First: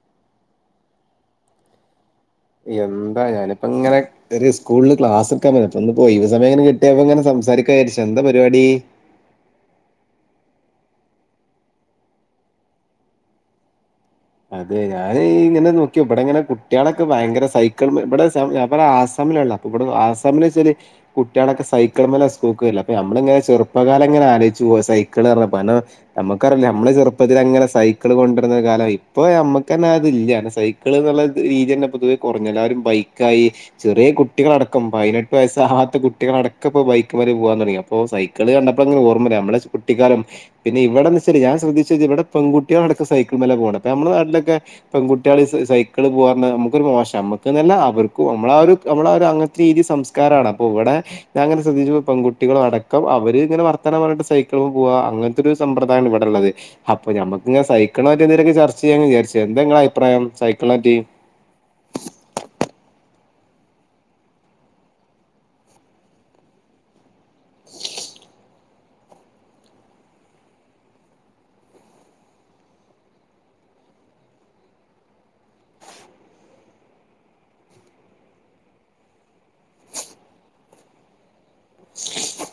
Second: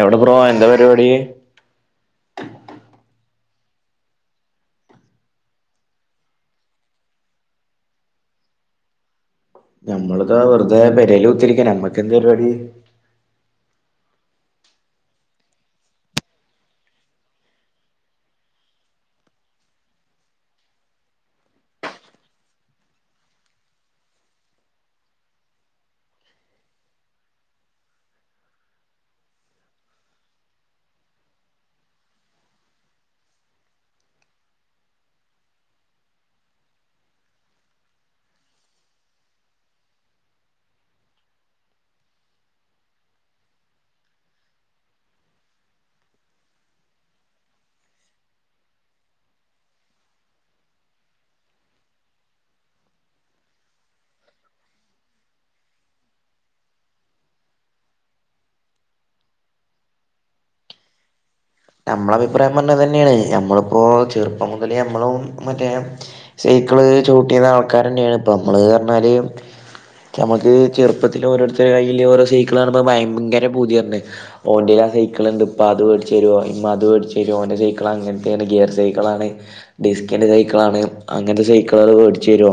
എവ്ടെ ബ്രോ എന്താ പര്പാടി എന്താ ഞാനിപ്പങ്ങനെ ഒര് സ്കൂൾല് ക്ലാസ്ട്ക്കാൻ പോയതാ പ്പന്ന് പ്പൊഴിവ് സമയം കിട്ട്യപ്പങ്ങനെ സം സാരിക്കാജാര്ച്ചാന്താ പര്പാടി ഞമ്മള്താ വെർതേ പെരേൽ കുത്തിര്ക്ക ഞമ്മക്കെന്ത് പര്പാടി അതെ ഞാൻ ഇങ്ങനെ നോക്കി ബടെ ങ്ങനെ കുട്ട്യാളൊക്കെ ഭയങ്കര സൈക്കിൾമ്മെ ബടെ സം ആ ബടെ ആസം മ് ല്ള്ള പ്പ ബടെ ആസാമില്ചാല് കുട്ട്യാളൊക്കെ സൈക്കിൾമലാ സ്കൂൾക്കെര്ല് അപ്പ ഞമ്മള്ങ്ങനെ ചെറുപ്പകാലങ്ങനെ ആലോയ്ച്ച് പോവാ സൈക്കിളർഞ്ഞ പല ഞമ്മക്കറീല നമ്മള് ചെർപ്പത്തിലങ്ങനെ സൈക്കിള് കൊണ്ടർന്ന കാലായി പ്പൊ നമ്മക്കെന്നതില്ല്യ കാരണം സൈക്കിള് എന്നുള്ള രീതി തന്നെ പൊതുവേ കൊറഞ്ഞെല്ലാവരും ബൈക്കായി ചെറിയേ കുട്ടികളടക്കം പൈനെട്ട് വയസ്സാവാത്ത കുട്ടികളടക്കപ്പോ ബൈക്ക്‌മ്മല് പോവാൻ തൊട്ങ്ങി അപ്പോ സൈക്കിള് കണ്ടപ്പൊ അങ്ങ് ഓ ഓർമ്മരാ നമ്മളെ കുട്ടിക്കാലം പിന്നെ ഇവിടെന്ന്ച്ചാല് ഞാൻ ശ്രദ്ധിച്ചത് ഇവിടെ പെൺകുട്ട്യാളടക്കം സൈക്കിൾമലാ പോണത് പ്പഞമ്മളെ നാട്ട്ലൊക്കെ പെൺകുട്ട്യാൾ സൈ സൈക്കിള് പോവാർഞ്ഞാ ഞമ്മക്കൊരു മോശാ നമ്മുക്ക്ന്നല്ല അവർക്കും നമ്മളാ ഒര് നമ്മളാ ഒര് അങ്ങൻത്തെരീതി സംസ്കാരമാണ് അപ്പൊ വടെ ഞാങ്ങനെ ശ്രദ്ധിച്ചപ്പോ പെൺകുട്ടികളടക്കം അവര് ങ്ങനെ വർ ത്തനം പർഞ്ഞിട്ട് സൈക്കിൾമ്മെ പോവാ അങ്ങൻത്തൊര് സമ്പ്രദായാണ് വടെള്ളത് അപ്പൊ നമുക്ക്ങ്ങനെ സൈക്കൾനപറ്റി എന്തൊലൊക്കെ ചർച്ച ച്ചെയ്യാന്ന് വിചാര്ച്ച് എന്ത ങ്ങളെ അഭിപ്രായം സൈക്കൾനെപ്പറ്റി നമ്മളഭിപ്രായം പറഞ്ഞതന്നെയാണ് ഞമ്മളിപ്പോ ചെറുപ്പം മുതലേ ഞമ്മളും മറ്റേ സൈ ക്കിള് ചൗട്ടീന്ന ആൾക്കാരെന്നേണ് പ്പൊ നമ്മള് അർഞ്ഞാല് നമുക്ക് ചെറുപ്പത്തില് ഓരോരുതരുടെ കയ്യില് ഓരോ സൈക്കിള് കാണുമ്പോ ഭയങ്കര പൂതിയേരർന്ന് ഓന്റേല് അ ആ സൈക്കിണ്ട്പ്പാ അത് വേട്ച്ചെരോ മ്മാ അത് വേട്ച്ചെരോ ഓന്റെ സൈക്കിളങ്ങൻതേണ് ഗീർ സൈക്കിളാണ് ഡിസ്ക്കിന്റെ സൈക്കിളാണ് അങ്ങൻത്തെ സൈ ക്ക്ളത് വേഡ്ച്ചെരോ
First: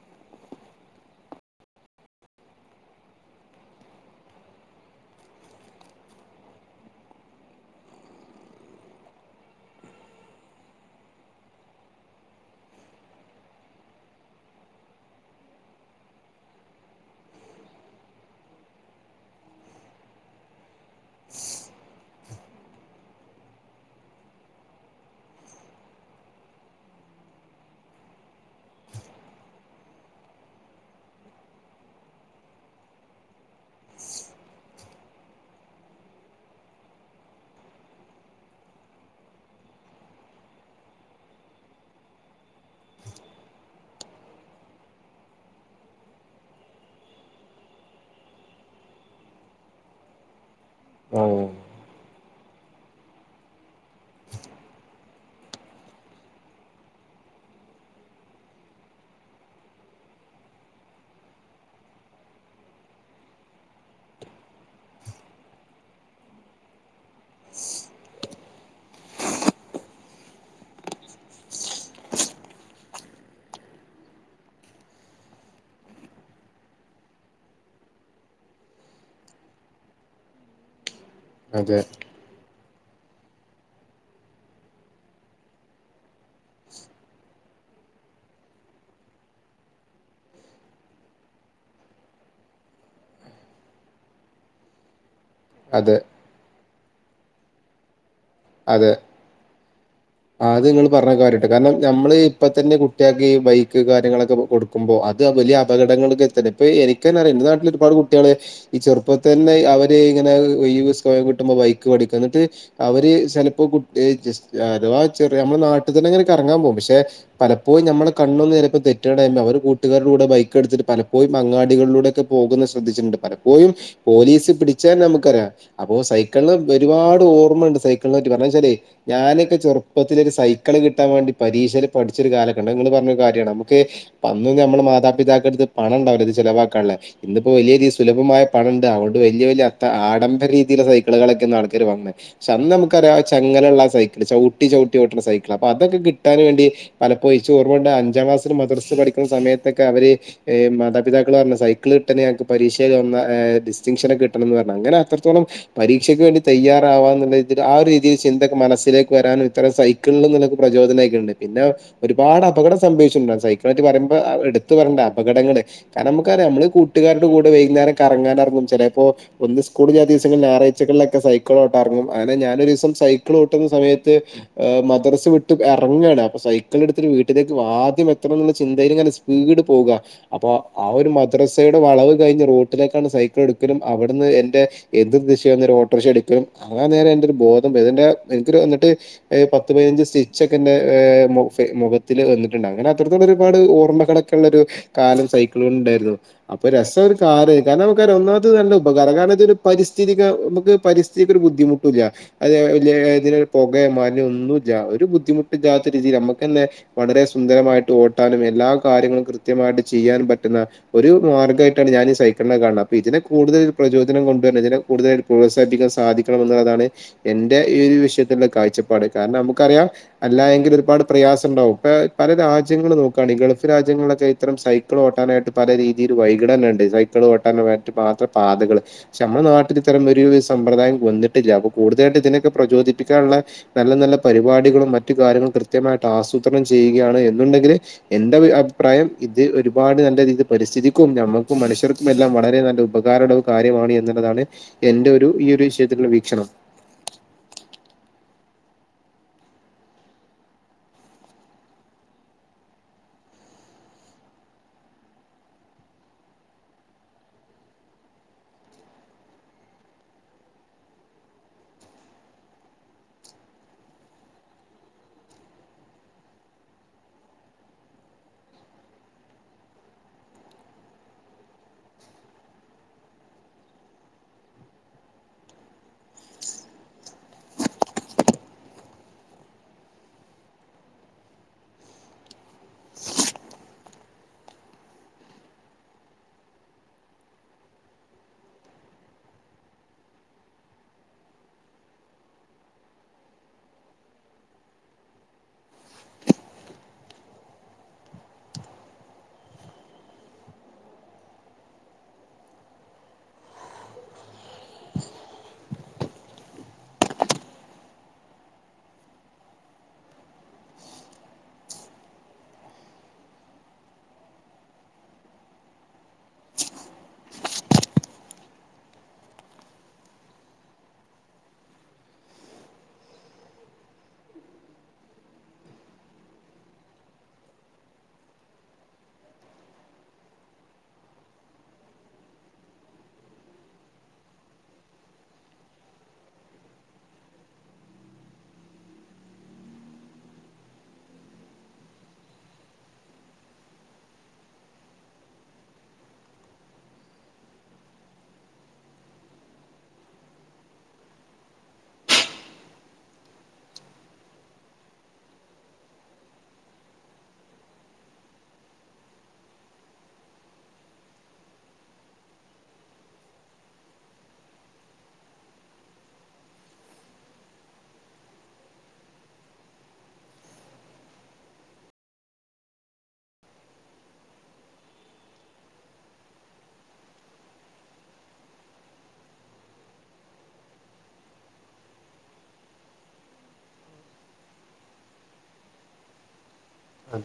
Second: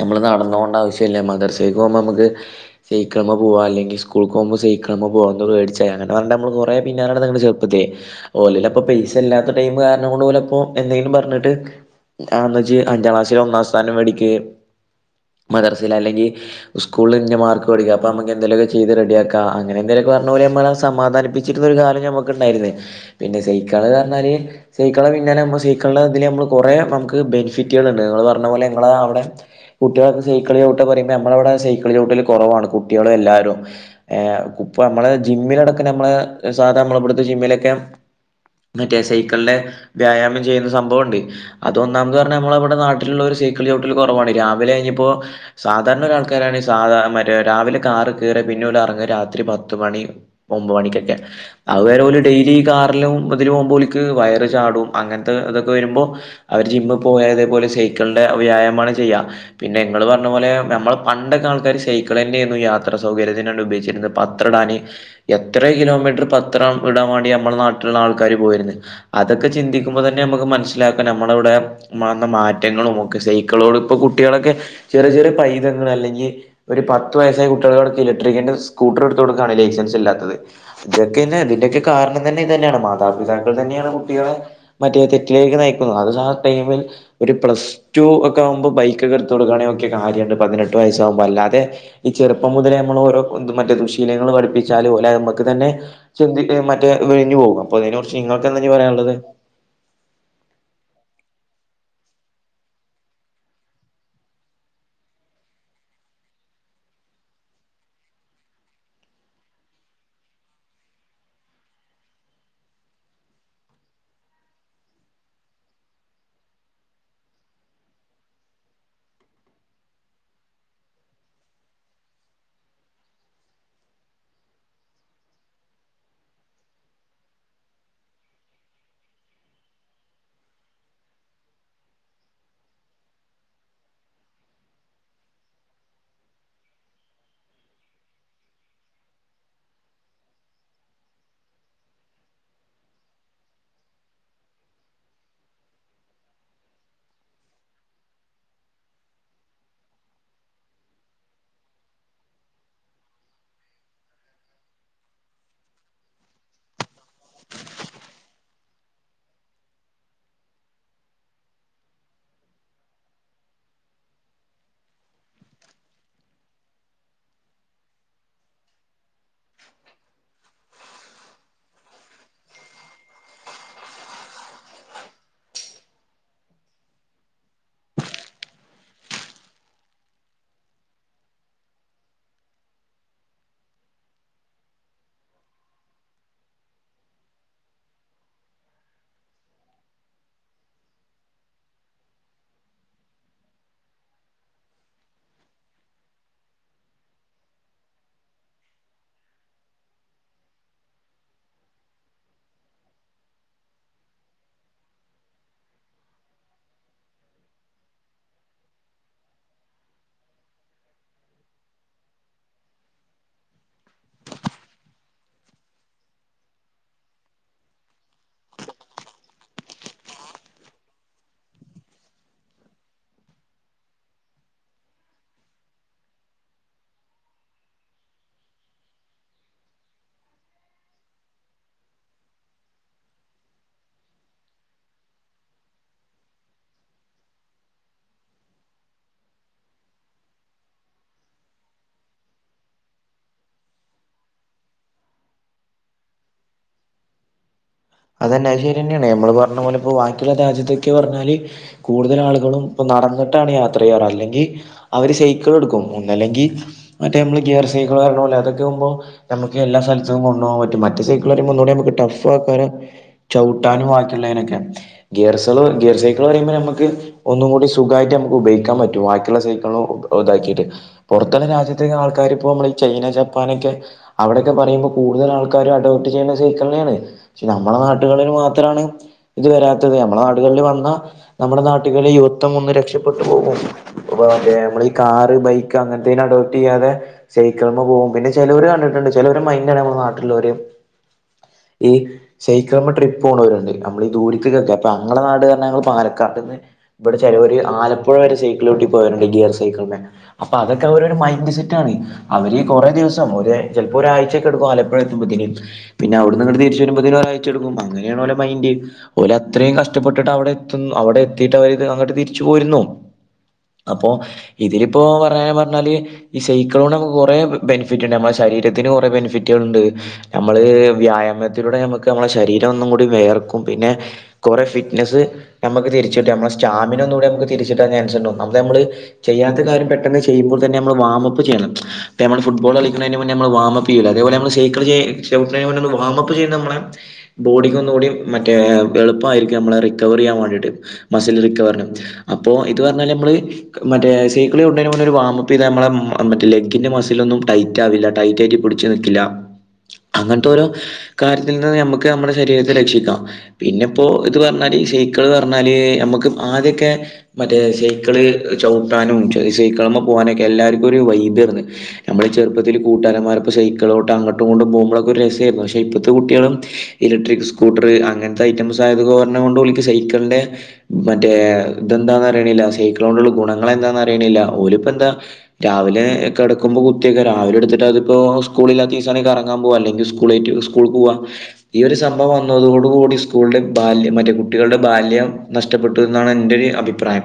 നമ്മള് നടന്നോണ്ട ആവശ്യയില്ല മദറസെക്ക് പോകുമ്പോ നമുക്ക് സൈക്കള്മെ പോവാ അല്ലെങ്കി സ്കൂൾക്ക് പോമ്പോ സൈക്കള്മെ പോവ എന്തോ മേടിച്ചായി അങ്ങനെ പറഞ്ഞെ നമ്മൾ കുറെ പിന്നലെ നടന്ന് ചെ പ്പോ തെ ഓലെല് അപ്പ പൈസ ഇല്ലാത്ത ടൈം കാരണം കൊണ്ട് പോലെപ്പ എന്തെങ്കിലും പറഞ്ഞിട്ട് ആന്ന് വെച്ച് അഞ്ചാം ക്ലാസ്സിലൽ ഒന്നാം സ്ഥാനം മേടിക്ക്‌ മദറസെല് അല്ലെങ്കി സ്കൂളിനിന്ന് മാർക്ക് മേടിക്കുക അപ്പൊ നമുക്ക് എന്തെലുമൊക്കെ ചെയ്ത് റെഡിയ ആക്കാം അങ്ങനെ എന്തെല് പറഞ്ഞ് ഓര് നമ്മളെ സമാധാനിച്ചിരുന്ന ഒരു കാലം ഞമു ക്കിണ്ടായിരിന്നെ പിന്നെ സൈക്കിള് എന്ന് പറഞ്ഞാല് സൈക്കിള പിന്നാലാവുമ്പോ സൈക്കിളിന്റെ ഇതിൽ നമ്മൾ കുറെ നമുക്ക് ബെനിഫിറ്റുകളണ്ടാർന്ന് നിങ്ങള് പറഞ്ഞ പോലെ നിങ്ങൾ ആ അവിടെ കുട്ടികൾ സൈക്കിള് ചൗട്ടൻ പറയുമ്പോ ഞമ്മളെ അവിടെ സൈക്കിൾ ചൗട്ടല് കുറവാണ് കുട്ടികൾ എല്ലാരും ഏഹ്. ഇപ്പ നമ്മള് ജിമ്മിലടക്ക നമ്മള് സാധാരണ നമ്മള ഇടുത്തെ ജിമ്മിലൊക്കെ മറ്റേ സൈക്കിളിന്റെ വ്യായാമം ചെയ്യുന്ന സംഭവുണ്ട് അതൊന്നാമെത് പറഞ്ഞാ നമ്മളവിടെ നാട്ടിലുള്ള ഒരു സൈക്കിൾ ചൗട്ടില് കോറവാണ് രാവിലെ കഴിഞ്ഞപ്പോ സാധാരണ ഒരു ആൾക്കരാണ് സാധാ മറ്റേ രാവിലെ കാറി കേറി- പിന്ന ഓല് ഇറങ്ങ രാത്രി പത്തുമണി ഒമ്പ മണിക്കൊക്കെ ആ അതുവരെ ഓല് ഡെയിലി കാറിലും മുതില് പോകുമ്പോൾ ഓല്ക്ക് വയറ് ചാടും അങ്ങനത്തെ ഇതൊക്കെ വരുമ്പോ അവര് ജി ജിമ്മി പോയ അതേ പോലെ സൈക്കിളിന്റെ വ്യായാമാണ് ചെയ്യ പിന്നെ നിങ്ങള് പറഞ്ഞ പോലെ നമ്മൾ പണ്ടൊക്കെ ആൾക്കാര് സൈക്കള് തന്നെയരുന്ന് യാത്ര സൗകര്യത്തിന്നാണ്ട് ഉപയോഗിച്ചിരുന്നത് പത്രടാന് എത്ര കിലോമീറ്റർ പ ത്രം ഇടാൻേ വാണ്ടി ഞമ്മളെ നാട്ടിലുള്ള ആൾക്കാര് പോയിരുന്ന് അതക്കെ ചിന്തിക്കുമ്പോ തന്നെ നമുക്ക് മനസ്സിലാക്കാം നമ്മളവിടെ വന്ന മാറ്റങ്ങളും ഒക്കെ സൈക്കിളോട് ഇപ്പൊ കുട്ടികളൊക്കെ ചെറിയ ചെറിയ പൈതങ്ങൾ അല്ലെങ്കി ഒരു പത്ത് വയസ്സായ കുട്ടികടെ ഇലക്ട്രിക്കിന്റെ സ്കൂട്ടർ എടുത്ത് കൊടുക്കാണ് ലൈസൻസ് ഇല്ലാത്തത് ക്കെ അതിന്റെക്ക അതെ കാരണം തന്നെ മാതാപിതാക്കൾ തന്നെയാണ് കുട്ടികളെ മറ്റേ തെറ്റിലേക്ക് നയിക്കുന്നത് അത് ആ ടൈമിൽ ഒരു പ്ലസ്ടു ഒക്കെ ആവുമ്പോ ബൈക്ക് ഒക്ക എടുത്ത് കൊടുക്കാണെ ഒക്കെ കാര്യംണ്ട് പതിനെട്ട് വയസ്സാവുമ്പോ അല്ലാതെ ഈ ചെറു ഇപ്പം മുതലേ നമ്മൾ ഓരോ മറ്റേ ദുശീലങ്ങൾ പഠിപ്പിച്ചാല് ഓലെ നമുക്ക് തന്നെ അതെ മറ്റെ വിഴിഞ്ഞ് പോവും അപ്പോ അതിനോ അതെ ആ അത് നിങ്ങൾ പറഞ്ഞ കര്യ കാരണം നമ്മള് ഇപ്പ തന്നെ കുട്ടികൾക്ക് ഈ ബൈക്ക് കാര്യങ്ങളൊക്കെ കൊടുക്കുമ്പോ അത് വലിയ അപകടങ്ങൾക്ക് എത്ത- പ്പ എനികന്നെറിയാം എന്റെ നാട്ടിൽ ഒരുപാട് കുട്ടികള് ഈ ചെറുപ്പ തന്നെ അവര് ഇങ്ങനെ ഒഴിവ് ദിസോ- ട്ടുമ്പോൾ ബൈക്ക് പഠിക്ക എന്നിട്ട് അവര്- ചിലപ്പോ കു ഏ ജസ് അഥവാ ചെറിയ നമ്മുടെ നാട്ടിൽ തന്നെ അങ്ങനെ കറങ്ങാൻ പോകും പക്ഷെ പലപ്പോഴും നമ്മളെ കൺ - ഒന്ന്ചിലപ്പോ തെറ്റണ് അവർ കൂട്ടുകാരുടെ ബൈക്ക് എടുത്തിട്ട് പലപ്പോഴും അങ്ങാടികളിലുടെക്ക് പോകന്നാ ശ്രദ്ധിച്ചിണ്ട് പല - പ്പോഴും പോലീസ് പിടിച്ചാ നമുക്കറിയാം അപ്പോ സൈക്കിളിന് ഒരുപാട് ഓർമ്മുണ്ട് സൈക്കി - ളായിട്ട് കർണാവിച്ചാലേ ഞാനൊക്കെചെറുപ്പത്തിലെ ഒരു സൈക്കിള് കിട്ടാൻ വേണ്ടി പരീക്ഷയിൽ പഠിച്ച ഒരു കാല ക്കിണ്ട് നിങ്ങള് പറ- കര്യാണ് നമ്മക്കെ അന്ന് നമ്മുടെ മാതാപിതാക്കടുത്ത് പണം ഉണ്ടാവില്ലത് ചിലവാക്കാനുള്ള ഇന്ന്പ്പോ വലിയ - സുലഭമായ പണ ഉണ്ട് അതുകൊണ്ട് വലിയ വലിയഅത്ത ആഡംബര രീതിള്ള സൈക്കിളുകളൊക്കെയന്ന് ആൾക്കാര് വാങ്ങുന്നെ പക്ഷെ അന്ന് നമുക്ക്- ക്കര ചങ്ങലുള്ള സൈക്കിള് ചവിട്ടി ചവിട്ടിഓട്ടണ സൈക്കിൾ അപ്പ അതൊക്കെ കിട്ടാൻ വേണ്ടി പലപ്പോഴും ച്ച് ഓർമ്മ- അഞ്ചാം ക്ലാസിൽ മദർസ് പഠിക്കുന്ന സമയത്തൊക്കെ അവര് മാതാപിതാക്കള് പറഞ്ഞു സൈക്കിള് കിട്ടണേ അനക്ക് പരീക്ഷ- ഒന്നാ ഡിസ്റ്റിങ്ഷനെ കിട്ടണംന്ന് പറഞ്ഞ് അങ്ങനെ അത്രത്തോളം പരീക്ഷക്ക് വേണ്ടി തയ്യാറവാള്ള- ആ ഒരു രീതിയിൽ ചിന്തക്കെ മനസ്സിലേക്ക് വരാനും ഇത്തരം സൈക്കിൾ നിക്ക് പ്രചോദനംആയിക്കാണിണ്ട് പിന്നെ ഒരുപാട്- അപകടം സംഭവിച്ചിണ്ട് സൈക്കിയിട്ട് വരയുമ്പോ എടുത്ത് പറേണ്ടാ അപകടങ്ങള് കാരണം നമുക്കാം നമ്മള് കൂട്ടുകാരുടെ കൂടെ- വൈകുന്നേരം കറങ്ങാനറങ്ങും ചെലപ്പോ ഒന്ന് സ്കൂൾ ഇല്ല ദിവസങ്ങളില് ഞാറാഴ്ച്ചാകൾക്ക് സൈക്കിളോട്ടെറങ്ങും- അങ്ങനെ ഞാനൊരു ദിവസം സൈക്കിൾ ഓട്ടുന്ന സമയത്ത് മദ്രസ് വിട്ട് ഇറങ്ങയാണ് അപ്പൊ സൈക്കിൾ എടുത്തി- വീട്ടിലേക്ക് ആദ്യം എത്തണം എന്ന ചിന്തയിലിങ്ങനെ സ്പീഡ് പോകുക അപ്പൊ ആ ഒരു മദ്രസയുടെ വളവ്- കഴിഞ്ഞ റോട്ടിലേക്കാണ് സൈക്കിൾ എടുക്കലും അവിടുന്ന് എന്റെ എതീർ ദിശന്ന് ഒരു ഓട്ടോറിക്ഷ എടുക്കലും- അങ്ങന നേരെ എന്റെ ഒരു ബോധം പോയി ന്റെ എനിക്കരു എന്നിട്ട് പത്ത് പതിനഞ്ച് സ്റ്റിച്ച് ഒക്കെ എന്റെ മോ ഫെയ്- മുഖത്തില് വന്നിട്ടുണ്ട് അങ്ങനെ അത്രത്തോളം ഒരുപാട് ഓർമ്മകാളെക്കെയുള്ളഒരു കാലം സൈക്കിൾ കൊണ്ട് ഉണ്ടായിരുന്നു അപ്പാ- രസ ഒരു കാര് കാരണം നമുക്കറിയാം ഒന്നമത് നല്ല ഉപകാരം കാരണം ഇതൊരു പരിസ്ഥിതി നമുക്ക് പരിസ്ഥി- ഒരു ബുദ്ധിമുട്ടില്ല അ ലെ ലെ പൊകയെ മണോ ഒന്നുല്ലഒരു ബുദ്ധിമുട്ടുല്ലാത്ത രീതിൽ- ക്ക്ന്നെ വളരെ സുന്ദരമായിട്ട് ഓട്ടാനും എല്ലാ കാര്യങ്ങളും കൃത്യമായിട്ട് ചെയ്യൻ പറ്റുന്ന ഒരു- മാർഗമായിട്ടാണ് ഞാനീ സൈക്കിളിനെ കാണെ അപ്പ ഇതിനെ കൂടുതൽ പ്രചോദനംണ്ടുവന്ന ഇതിനെ കൂടുതലായി പ്രോത്സാഹിപ്പിക്കാൻ സാധി- ക്കണംന്ന്ള്ളതാണ് എന്റെ ഈ ഒരു വിഷയത്തിലുള്ള കാഴ്ചപ്പാട് കാരണം നമുക്കറിയാം അല്ല എങ്കിൽ ഒരുപാട് പ്രയാ ഗ്യാസൊണ്ടാവും ഇപ്പ പല രാജ്യങ്ങള് നോക്കാണെ ഗൾഫ് രാജ്യങ്ങളൊക്കെ ഇത്തരം സൈക്കിൾ ഓട്ടാനായിട്ട് പല രീതില് [unintelligible] ഇണ്ട് സൈക്കിള് ഓട്ടാൻ വേണ്ടി മാത്ര പാതകള് പഷേ അമ്മളെ നാട്ടിൽ ഇത്തരം ഒരു സമ്പ്രദായം വന്നിട്ടില്ല അപ്പോ കൂടുതലായിട്ട് ഇതിനൊക്കെ പ്രചോദിപ്പിക്കാനുള്ള നല്ല നല്ല പരിപാടികളും മറ്റു കാര്യങ്ങളും കൃത്യമായി ട്ടാസൂത്രണം ചെയ്യുകയാണ് എന്നുണ്ടെങ്കിൽ എന്റെ അഭിപ്രായം ഇത് ഒരുപാട് നല്ല രീതി പരിസ്ഥിതി ക്കും ഞമ്മക്കും മനുഷ്യർക്കും എല്ലാം വളരെ നല്ല ഉപകാരമുള്ള കാര്യമാണ് എന്നിള്ളതാണ് എന്റെ ഒരു ഈ ഒരു വിഷയത്തി ത്തിൽ വീക്ഷണം. തന്നെ അത് ശെരിയാനെയാണ് ഞമ്മള് പറഞ്ഞപോലെ ഇപ്പോൾബാക്കിയുള്ള രാജ്യത്തൊക്കെ പറഞ്ഞാല് കൂടുതൽ ആളുകളും ഇപ്പോ നടന്നിട്ട് ട്ടാണ് യാത്ര ചെയാർ അല്ലെങ്കി അവര് സൈക്കിൾ എടുക്കും ഒന്നല്ലെങ്കിൽ മറ്റേ മ്മള് ഗിയർ സൈക്കിള് പറയണോലെ അതൊക്കാവുമ്പോ ഞമ്മക്ക് എല്ലാ സ്ഥലത്തും കൊണ്ടോവാൻ പറ്റും മറ്റേ സൈക്കിള് പറയുമ്പോ ഒന്നൂടെ നമക്ക് ടഫ് ആക്കാന ചൗട്ടാനും ബാക്കിയുള്ളതിനൊക്കെ ഗിയർസള് ഗിയർ സൈക്കിൾ പറയുമ്പോ ഞമക്ക് ഒന്നും കൂടെ സു ഖായിട്ട് ഞമ്മക്ക് ഉയോഗിക്കാൻ പറ്റും ബാക്കിയുള്ള സൈക്കിൾനോ ഇതാ‌ക്കിട്ട് പൊറത്തളാ രാജ്യത്ത ആൾകാര്പ്പോ ചെ ചൈന ജപ്പാനൊക്കെ അവിടൊക്കെ പറയുമ്പോ കൂടുതൽ ആൾക്കാരും അഡോപ്റ്റ് ചെയ്യുന്ന സൈക്കള്നെയാണ്. നമ്മളെ നാട്ടുകളിൽ മാത്രാണ് ഇത് വരാത്തത് നമ്മളെ നാടുകളിൽ വന്ന നമ്മുടെ നാട്ടുകളിൽ യൂ രക്ഷപ്പെട്ട് പോകും മറ്റേ മ്മളെ കാർ ബൈക്ക് അങ്ങനതേനേ അഡോപ്റ്റ് ചെയ്യാതെ. സയ്ക്കള്മിൽ പോകും പിന്നെ ചിലവര് കണ്ടിട്ടുണ്ട് ചിലൊരു മയ്ന്റാണ് മ്മളെ നാട്ടുള്ളവര്. [unintelligible] ഏ. ശയ്കളമിൽ ട്രിപ്പ് പോണോരുണ്ട് അമ്മള്ളി ദൂരേക്ക്ക്കൊക്കെ അപ്പൊ അങ്ങളെ നാട് പറഞ്ഞ ഞങ്ങൾ പാലക്കാട്ക്ക്. ഇവിടെ ചെലൊര് ആലപ്പുഴ വരെ സൈക്കളോട്ടി പോയൊരുണ്ട് ഗിയർ സൈക്കിളമേ അപ്പൊ അതൊക്കെ അവ ഒരു മൈൻഡ് സെറ്റ് ആണ്. അവര് കൊറേ ദിവസം ഒര് ചിലപ്പോ ഒരാഴ്ചൊക്കെ എടുക്കും ആലപ്പഴ എത്തുമ്പോത്തേന് പിന്നെ അവിടുന്ന് ഇങ്ങട്ട് തിരിച്ച വരുമ്പോതെയ്ക്ക്. ച്ടുക്കും അങ്ങനെയാണ് ഓലെ മൈൻഡ് ഓൽ അത്രേം കഷ്ടപ്പെട്ടിട്ടവിടെ അവിടെത്ത് അവിടെത്തീട്ടവര് അങ്ങട്ട് തിരിച്. ച്ച് പോരുന്നു. അപ്പോ ഇതില ഇപ്പോ പറ പറഞ്ഞാല് ഈ സൈക്കളോണണ്ട്‌ നമ്മക്ക് കൊറെ ബെനിഫിറ്റ് ഇണ്ട് നമ്മളെ ശരീ രീരത്തിന് കുറെ ബെനിഫിറ്റുകളുണ്ട് നമ്മള് വ്യായമത്തിലൂടെ നമുക്ക്. നമ്മളുടെ ശരീരം ഒന്നും കൂടി വേർക്കും പിന്നെ കുറെേ ഫിറ്റ്നസ്സ് നമുക്ക് തിരിച്ചട്ടും നമ്മ സ്റ്റാമിന. ഇലൂടെ നമ്മക്ക് തിരിചിട്ടാൻ ചാൻസ് ഇണ്ട് ഒന്നാമത് അമ്മള് ചെയ്യാത്ത കാര്യം പെട്ടെന്ന് ചെയ്യുമ്പോൾ തന്ന നമ്മള് വാമാപ് ചെയ്യണം. ഇപ്പ നമ്മൾ ഫുട്ബോൾ കളിക്കതിന് മുന്നേ നമ്മ വാമപ്പ്യൂല്ല അതേപോല നമ്മ സയ്കൾ ചെയ് ചവിട്ടണെന് മുനെ ഒന്ന് വാമപ്പ് ചെയും നമ്മളെ. ബോഡിക്ക് ഒന്നുകൂടി മറ്റേ എളുപ്പമായിരിക്കും നമ്മളെ റിക്കവർ ചെയ്യാൻ വേണ്ടിട്ട് മസൽ റിക്കവറിന. അപ്പോ ഇത് പറഞ്ഞല് നമ്മള് മറ്റേ സേക്കിളി ചൗട്ടണെന് മുന്നേ ഒരു വാമപ്പ് ചെയ്‌താൽ മറ്റേ ഇമ്മളെ മറ്റേ ലെഗിന്റെ. മസിലൊന്നും ടയറ്റാവില്ല ടായിട്റ്റായിട്ട് പിടിച്ച നിക്കില്ല അങ്ങനത്തോരോ കാര്യത്തിന്. ന്നാ ഞമക്ക് ഞമ്മടെ ശരീരത്തെ രക്ഷിക്കാം പിന്നെ ഇപ്പോ ഇത് പറഞ്ഞാരി സയ്ക്കള് പറഞ്ഞാല് ഞമക്ക്. അതൊക്കെ മറ്റേ സൈക്കിള് ചൗവട്ടാനും സൈക്കിളമ്മ പോവാനൊക്കെ എല്ലാവർക്കും ഒരു വൈബെന്. നമ്മളെ ചെറുപ്പത്തിൽ കൂട്ടാരന്മാർപ്പോ സൈക്കിളോട്ട അങ്ങോട്ടും ഇങ്ങോട്ടും പോകുമ്പോഴൊക്കെ ഒരു രസെനു പക്ഷേ ഇപ്പത്തെ കുട്ട്യേള്. ഇലക്ട്രിക് സ്കൂട്ടർ അങ്ങനത്തെ ഐറ്റംസ് ആയത് പറഞ്ഞോണ്ട് ഓലക്ക് സൈക്കിളിന്റെ മറ്റേ. ഇതെന്താ അറിയണ്ണില്യ സൈക്കിളോണ്ടിള്ള ഗുണങ്ങ എന്താന്ന് അറിയണില ഓൽ ഇപ്പോ എന്താ രാവിലെ കെട കക്കുമ്പോൾ കുത്തിൊക്കെ രാവിലെ എടുത്തിട്ട്തിപ്പോ സ്കൂളിലാത്തൊസം ആണെങ്കി കറങ്ങാ പോക അല്ലെിൽ സ്കൂള ആട്ട് സ്കൂൾക്ക് പോവാ. ഈ ഒരു സംഭവം വന്നതോടു കൂടി സ്കൂളുടെ ബാല്യം മറ്റേ കുട്ടികളുടെ ബാല്യം നഷ്ടപ്പെട്ടു എന്നാണ് എൻന്റെരു അഭിപ്രായം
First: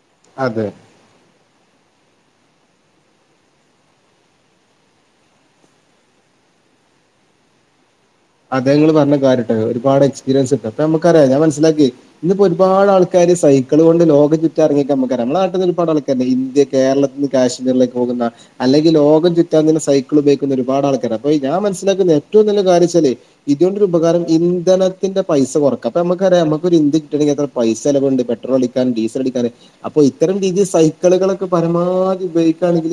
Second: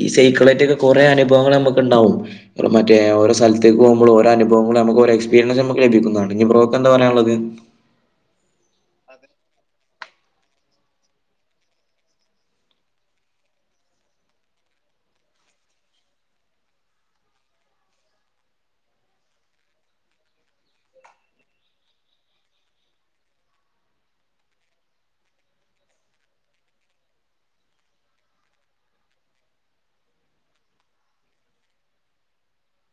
ഈ അതെ സൈക്കിളേറ്റ ഒക്കെ കുറെ അനുഭവങ്ങൾ നമുക്ക്. ഉണ്ടാവും മറ്റ ഓരോ സ്ഥലത്തെക്ക് പോകുമ്പോളും ഓരോനുഭവങ്ങളും നമക്ക് എക്സ്പീരിയൻസ് ലഭിക്കും. എന്താ പറയാനുള്ളത്. അദ്ദേ ങ്ങൾ പറഞ്ഞ കാര്യട്ടെ ഒരുപാട്. എക്സിപീരിയൻസിണ്ട് അപ്പൊ ഞമ്മക്കറിയ ഞാൻനസ്സിലാക്കി ഇന്ന് പ്പോ ഒരുപാട് ആൾക്കാര് സൈക്കിള്ളോണ്ട്‌ ലോകം ചുറ്റാൻ ഇറങ്ങീക്ക അമ്മക്കറിയ. നമ്മളുടെ നാട്ടന്ന് ഒരുപാട്ൾക്കാരെണ്ട്‌ ഇന്ത്യ കേരളത്തിൽ നിന്ന് കാശ്മീരിലേക്ക് പോകുന്ന അല്ലെങ്കിൽ ലോകം ചുറ്റാൻതന്നെ സൈക്കിളും. ഉപയോക്കുന്ന ഒരുപാട് ആൾക്കാര് അപ്പ ഞാ മനസ്സിലാക്കുന്ന ഏറ്റവും നല്ല കാര്യച്ചാല്. ഇതൊണ്ടരുപകാരം ഇന്ധനത്തിന്റെ പൈസ കുറക്ക അപ്പൊ നമുക്കറാം നമുക്കൊരു ഇന്ത്യ കിട്ടണെങ്കിൽത്ര പൈസ ലവുണ്ട്. പെട്രോൾ അടിക്കാനും ഡീസൽ അടിക്കാനും അപ്പൊ ഇത്തരം രീതിയിൽ സൈക്കിൾ കളൊക്കെ പരമാതി ഉപയോഗിക്ക കാണേൽ.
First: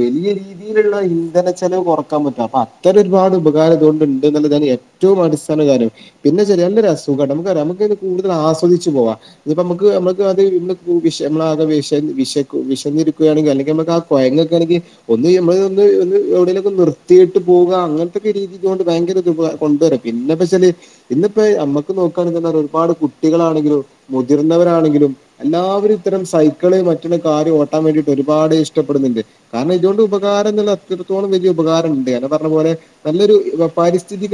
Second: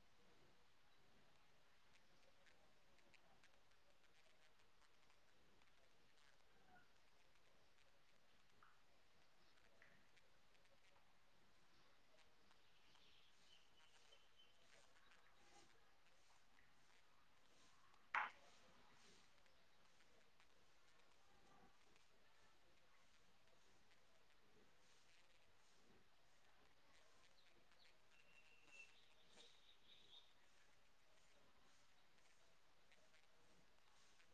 വലിയ രീതിയിലുള്ള ഇന്ധന ചെലവ് കുറക്കാൻ പറ്റും അപ്പൊ അത്തര ഒരുപാട് ഉപകാരം ഇതുകൊണ്ട്ണ്ടെന്ന് എന്നുള്ള ഏറ്റവും അടിസ്ഥാന കാര്യം പിന്താച്ചാൽ നല്ല അസുഖം നമ്മക്കറിയ നമക്ക്ത് കൂടുതൽ ആസ്വദിച്ചു പോവാ ഇനിപ്പോ നമ്മക്ക്. മ്മക്ക് നമ്മക്കത് വിശ വിശ വിശക്ക വിശന്നിരിക്കുകയാണെങ്കിൽ അല്ലെകില് നമ്മക്കാകെ കൊഴഞ്ഞക്കണ്ണെങ്കിൽ. ഒന്ന് നമ്മൾ ന്ന് ഒന്ന് എവിടേലൊക്കെ നിർത്തീട്ട് പോകുക അങ്ങനത്തൊക്കെ രീതിക്കോണ്ട് ഭയങ്കരൊരു ഉപകാരാ. [unintelligible] മുതിർന്നവരാണങ്കിലുംഎല്ലാവരുംഇത്തരം സൈക്കിള് മറ്റ കാര്യം ഓട്ടാൻ വേണ്ടിട്ട് ഒരുപാട് ഇഷ്ടപ്പെടുന്നുണ്ട് കാരണം ഇതുകൊണ്ട് ഉപകാരം എന്ന എത്രത്തോളം വലിയ ഉപകാരം ഉണ്ട് പറഞ്ഞ പോലെ നല്ലൊരു പരിസ്ഥിതി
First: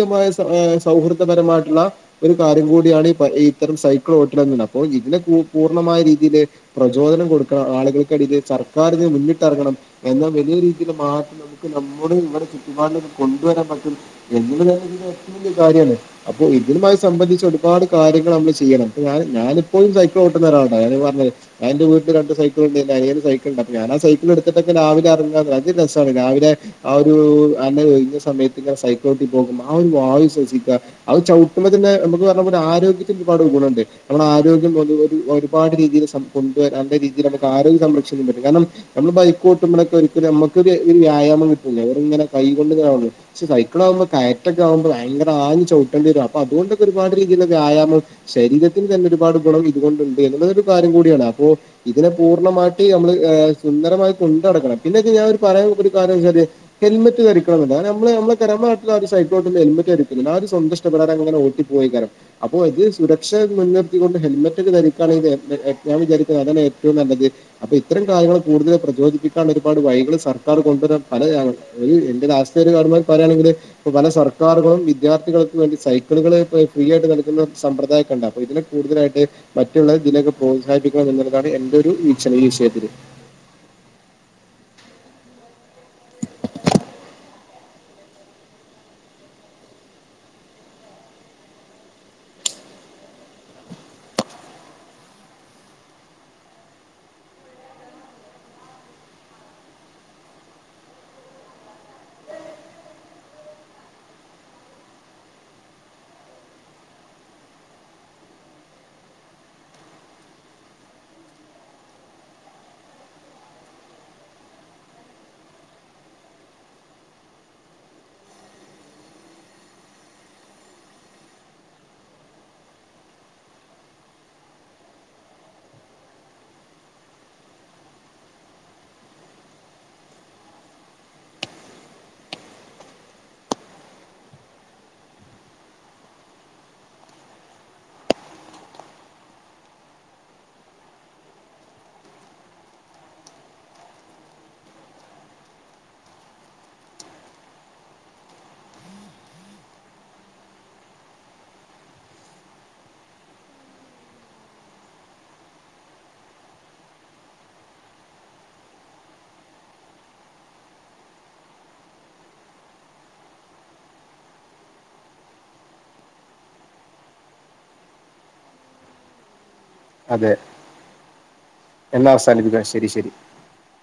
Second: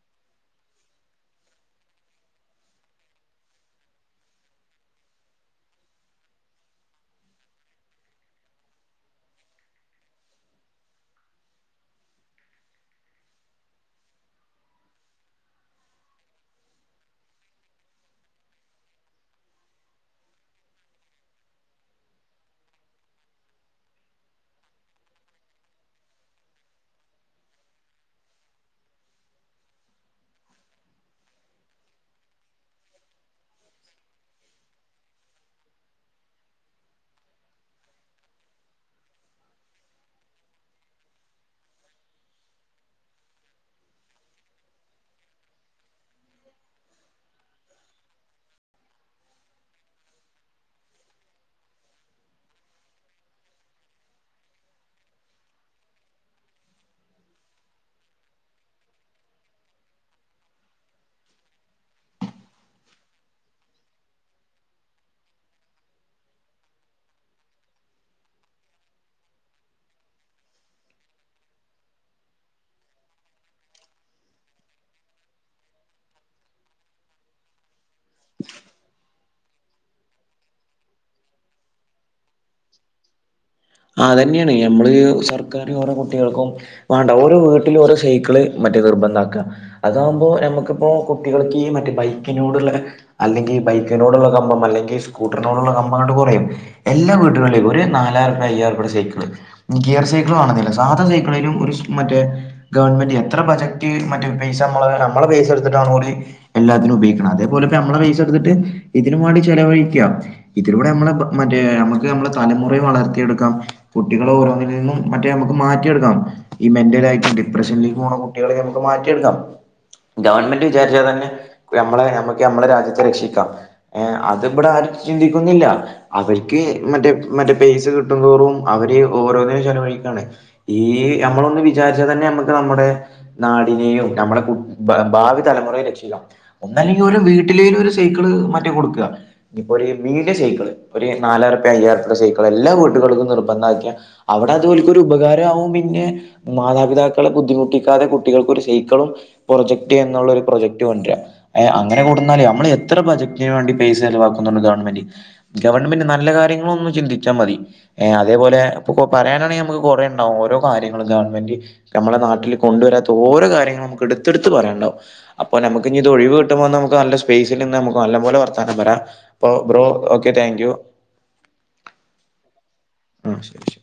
സൗഹൃദപരമായിട്ടുള്ള ഒരു കാര്യം കൂടിയാണ് ഇത്തരം സൈക്കിൾ ഹോട്ടൽ എന്ന അപ്പോ ഇതിനെ പൂർണ്ണമായ രീതിയില് പ്രചോദനം കൊടുക്കണം ആളുകൾക്കടയിയില് സർക്കാർ ഇതിന് മുന്നിട്ടിറങ്ങണം എന്നാൽ വലിയ രീതിയിൽ മാറ്റം നമുക്ക് നമ്മുടെ ഇവിടെ ചുറ്റുപാടിന കൊണ്ടുവരാൻ പറ്റും എന്ന് ഇതിൽ ഏറ്റവും വലിയകാര്യമാണ് അപ്പോൊഇതിന്‌മായി സംബന്ധിച്ച് ഒരുപാട് കാര്യങ്ങൾ നമ്മള് ചെയ്യണം ഇപ്പോ ഞൻ ഞാനിപ്പോ സൈക്കിൾ ചവിട്ടുന്ന ആളാ അതനെ വീട്ടില് രണ്ട് സൈക്കി ഉണ്ട് അനിയൻ സൈങ്കിൾഉണ്ട് ഞാ ൻആ സൈക്കി എടുട്ട രാവിലെ ഇറങ്ങാ അഞ് രസമാണ് രാവിലെ അറങ്ങഅത് രസ ആണ്രവിലെ ഒഴിഞ്ഞ സമയത്ത് സൈക്കൾ ചവിട്ടിപോകുന്നത് ആ ഒരു വായു ശ്വസിക്ക ആ ചവിട്ടുമ്പ തന്നെ നമുക്ക് പറഞ്ഞലെ ആരോഗ്യത്തിന് ഒരുപാട് ഗുണുണ്ട് നമ്മുടെ ആരോഗ്യ ഒരുപാട് രീതിൽ കൊണ്ട് നല്ല [unintelligible] ഒരുപാട്‌രീതിയിൽ നമുക്ക് ആരോഗ്യ സംരക്ഷിക്ക പറ്റും കാരണം നമ്മ ബൈക്കോട്ട് നമള് ഒരിക്കൽഒരു വ്യായമം കിട്ടുന്നില്ല അവങ്ങനെ കൈ കൊ താവുള്ളൂ പക്ഷെ സൈി ക്കാൾ ആകുമ്പോ കയ അത് ഒക്കെ ആകുമ്പോ ഭയങ്കര ആഞ്ഞ്ചവിട്ടണ്ടി വരും അപ്പൊ അതൊക്കെ ഒരുപാട് രീതിയില വ്യായാമം ശരീരത്തിന് തന്നെ ഒരുപാട് ഇതൊണ്ടുണ്ട് എന്നുള്ളതരു കാര്യം കൂടിയാണ് അപ്പോ ഇതിനെ പൂർണ്ണമായിട്ട് നമ്മൾ സുന്ദരമായി കൊണ്ട നടക്കണം പിന്നെഞാാന ഒരു പറയാൻ ഒരു കര്യം ന്ന ച്ചാൽ ഹെൽമെറ്റ് ധരിക്കണംന്ന് നമ്മള് നമ്മെ തരമായിട്ടുള്ള ഒരു ഇങ്ങോട്ടന്ന് ഹേല് മന്റ് ധരിക്കല്ലസ്വന്ത ഇഷ്ടപ്രകാരംഅപ്പോ അത് സുരക്ഷ മുൻനിർത്തിണ്ട് ഹോല് ഹെൽമന്റ്‌ ധരിക്കണങ്കിൽ ഞാൻവിചാരിക്കുന്നത് അതാണ് ഏറ്റവും നല്ലത്പ്പൊ ഇത്തരം കാര്യങ്ങൾ കൂടുതൽ പ്രചോദിപ്പിക്കുന്നത് ഒരുപാട് വൈ യ്കൾ സർക്കാർ കൊണ്ടുവരാൻപല എന്റെ രാഷ്ട്രീയ കാര പറയയാണെങ്കിൽ പല സ്ഥ സർക്കാരറുകളും വിദ്യാർത്ഥികൾക്കും വേണ്ടി സൈക്കിളുകള് ഫ്രീ ആയിട്ട് നൽകുന്ന സമ്പ്രദായ കണ്ട അപ്പൊ ഇതില് കൂടുതലായിട്ട് മറ്റുള്ളവരെ ഇതിനൊക്കെ പ്രോത്സാഹിപ്പിക്കണം എന്നുള്ളതാണ് എന്റഒരു വീക്ഷണം ഈ വിഷയത്തില് അതന്നെയാണ് ഞമ്മള് സർക്കർ ഓരോ കുട്ടികൾക്കും വേണ്ട ഓരോ വീട്ടിൽ ഓരോ സൈക്കിൾ വണ്ടി നിർബന്ധ മാകഅതാകുമ്പോ നമുക്കിപ്പോ കുട്ടികൾക്ക് മറ്റ ബൈക്കിനോടുള്ള അല്ലെങ്കിൽ ബൈക്കിനോടുള്ള കമ്പം അല്ലെങ്കിൽ സ്കൂട്ടറിനോടുള്ള കമ്പം കൊണ്ട് കുറയും എല്ലാ വീടുകളിലും ഒരു നാലായിര റുപ്പി അയായിര റുപ്പിടെസൈക്കിൾഗിയർ സൈക്കിൾ വണന്നില്ല സാധണ സൈക്കിളും ഒരു മറ്റേ ഗവൺമെന്റ് എത്ര ബജറ്റ് മറ്റ പൈസ നമ്മ നമ്മെ പൈസ എടുത്തിട്ടാണ എല്ലാത്തിനും ഉപോഗിക്കുന്നത് അതേപോലെ നമ്മള പൈസടുത്ത് ഇതിനന് വേണ്ടിചെലവഴിക്ക ഇതിലൂടെ നമ്മ മറ്റേ നമുക്ക് നമ്മ തലമുറ വളരട്ടെ മാറ്റി എടുക്കാംകുട്ടികള മറ്റേ നമക്ക് മാറ്റിയെടുക്കാം ഈ മെന്റലട്ടും ഡിപ്രഷനിലി കുട്ടികള ഞമക്ക് മാറ്റിയെടുക്കാം ഗവൺമെന്റ് വിചാരിച്ചാൽ തന്നെ നമ്മളെ നമ്മുക്ക് നമ്മളെ രാജ്യത്തെ രക്ഷിക്കാംഏ അത് ഇവിടെ ആരു ചിന്തിക്കുന്നില്ല അവർക്ക് മറ്റേ മ പൈസ കിട്ട കിട്ടും തോറും അവര് ഓരോന്നിനും ചെലവഴിക്കാണ് ഈ നമ്മളൊന്ന് വിചാരിച്ചാൽ തന്നെ നമുക്ക് നമ്മുടെ നാടിനെയും നമ്മുടെ ഭാവി തലമുറെ രക്ഷിക്കാം ഒന്നല്ലെങ്കിൽ ഒരു വീട്ടിലെും ഒരുസൈക്കിൾ നിങ്ങൾമറ്റകൊടുക്കഒരമീന്റെ സൈക്കിള്ഒരു നാലായിരം അയായിരം ഉറുപ്പിടാസൈക്കൾ എല്ലാം കുട്ടികൾക്ക്നിർബന്ധം ആക്കിഅവിടെ അതുപോല ഒരു ഉപകാരമാവും മാതപിതാക്കെ ബുദ്ധിുട്ടിക്ക കുട്ടിക ഒരു സൈക്കളും പ്രൊജക്റ്റ് എന്നുള്ള പ്രൊജക്ട്ണ്ട അങ്ങനെ കൊടുന്നാൽനമ്മ എത്ര ഒരേബജറ്റന് വേണ്ടി പൈസ ചിലവാക്കുന്നുണ്ട് ഗവൺമെന്റ് ഗവൺമെന്റ് നല്ല കാര്യങ്ങള ഒന്നും ചിന്തിച്ചാൽ മതി ഏ അതേപോലെ ഇ പറയാനാണെങ്കിൽ നമുക്ക് കുറേ ഉണ്ടാവും ഓരോ കാര്യങ്ങളും ഗവൺമെന്റ് നമ്മള നാട്ടിൽ കൊണ്ടുവര ഇതിനകത്ത്ഓരോ കാര്യ ങ്ങളും ഇടുത് ഇടുത്ത് പറയാനുവും അപ്പോ നമക്ക് ഇനി ഇത് ഒഴിവ് കിമ്പോ സ്പൈസ്നുക്ക് നല്ല സ്പേസിൽ നല്ല പോലെ വർത്താനം വ റാഅപ്പൊ ബ്രോ അതെ ഓക്കെ താങ്ക് യു എന്നാ അവസാനിപ്പിക്കാം ശരി ശരി ആ ശരി ശരി